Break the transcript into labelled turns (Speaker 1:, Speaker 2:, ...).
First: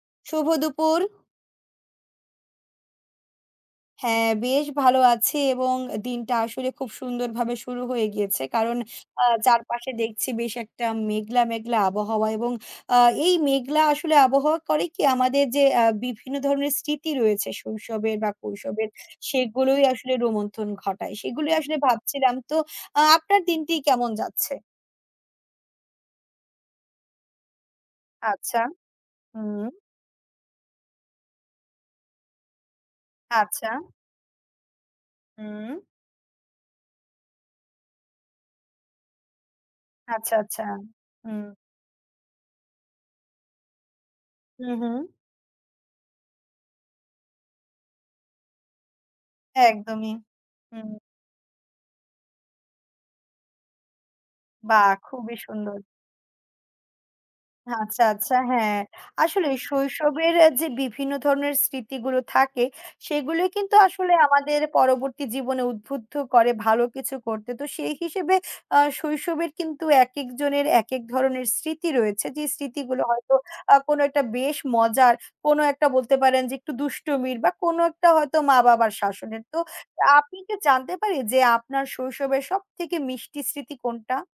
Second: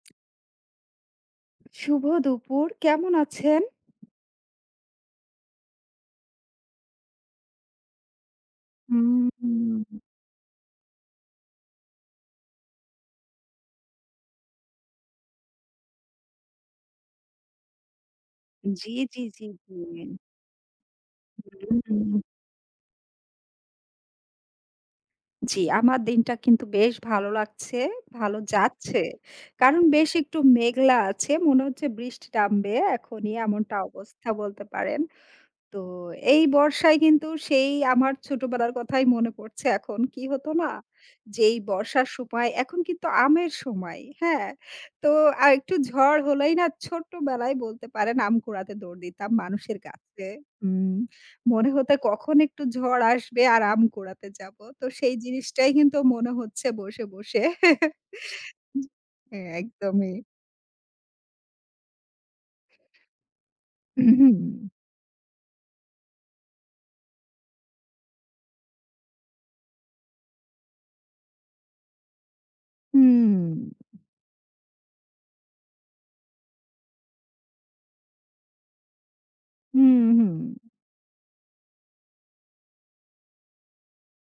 Speaker 1: শুভ দুপুর!
Speaker 2: শুভ দুপুর! কেমন আছেন?
Speaker 1: হ্যাঁ বেশ ভালো আছি এবং দিনটা আসলে খুব সুন্দরভাবে শুরু হয়ে গিয়েছে। কারণ আ
Speaker 2: হুম, হুম,
Speaker 1: চারপাশে
Speaker 2: হুম।
Speaker 1: দেখছি বেশ একটা মেঘলা, মেঘলা আবহাওয়া এবং আ এই মেঘলা আসলে আবহাওয়া করে কি? আমাদের যে অ্যা বিভিন্ন ধরনের স্মৃতি রয়েছে শৈশবের বা
Speaker 2: জি,
Speaker 1: কৈশোরের
Speaker 2: জি, জি, জি।
Speaker 1: সেগুলোই আসলে রোমন্থন ঘটায়। সেগুলোই
Speaker 2: হু,
Speaker 1: আসলে
Speaker 2: হু।
Speaker 1: ভাবছিলাম তো আ আপনার দিনটি কেমন যাচ্ছে?
Speaker 2: জি। আমার দিনটা কিন্তু বেশ ভালো লাগছে, ভালো
Speaker 1: আচ্ছা।
Speaker 2: যাচ্ছে।
Speaker 1: হুম।
Speaker 2: কারণ বেশ একটু মেঘলা আছে, মনে হচ্ছে বৃষ্টি টা নামবে এখনই
Speaker 1: আচ্ছা।
Speaker 2: এমনটা অবস্থা বলতে পারেন।
Speaker 1: হুম।
Speaker 2: তো এই বর্ষায় কিন্তু সেই আমার ছোটবেলার কথাই মনে পড়ছে এখন। কি
Speaker 1: আচ্ছা,
Speaker 2: হতো
Speaker 1: আচ্ছা।
Speaker 2: না?
Speaker 1: হু।
Speaker 2: যে এই বর্ষার সময় এখন কিন্তু আমের সময়, হ্যাঁ?
Speaker 1: হু,
Speaker 2: তো
Speaker 1: হু।
Speaker 2: আর একটু ঝড় হলেই না ছোট্ট বেলায় বলতে পারেন আম কুড়াতে দৌড় দিতাম মানুষের
Speaker 1: একদমই।
Speaker 2: গাছে
Speaker 1: হুম।
Speaker 2: উম মনে হত কখন একটু ঝড় আসবে আর আম কুড়াতে যাব। তো
Speaker 1: বাহ!
Speaker 2: সেই
Speaker 1: খুবই
Speaker 2: জিনিসটাই
Speaker 1: সুন্দর।
Speaker 2: কিন্তু মনে হচ্ছে বসে, বসে।
Speaker 1: আচ্ছা, আচ্ছা। হ্যাঁ।
Speaker 2: জি, হ্যাঁ
Speaker 1: আসলেই
Speaker 2: একদমই।
Speaker 1: শৈশবের এ যে বিভিন্ন ধরনের স্মৃতিগুলো থাকে, সেগুলোই কিন্তু
Speaker 2: হু,
Speaker 1: আসলে
Speaker 2: হু।
Speaker 1: আমাদের পরবর্তী জীবনে উদ্বুদ্ধ করে ভালো কিছু করতে। তো সেই হিসেবে আ শৈশবের কিন্তু একেকজনের একেক ধরনের স্মৃতি রয়েছে। যে স্মৃতিগুলো হয়তো
Speaker 2: হুম।
Speaker 1: আ কোনো একটা বেশ মজার, কোনো একটা বলতে পারেন যে একটু দুষ্টুমির বা কোনো একটা হয়তো মা বাবার শাসনের। তো
Speaker 2: হুম,
Speaker 1: আপনি কি
Speaker 2: হুম।
Speaker 1: জানতে পারি যে আপনার শৈশবের সবথেকে মিষ্টি স্মৃতি কোনটা?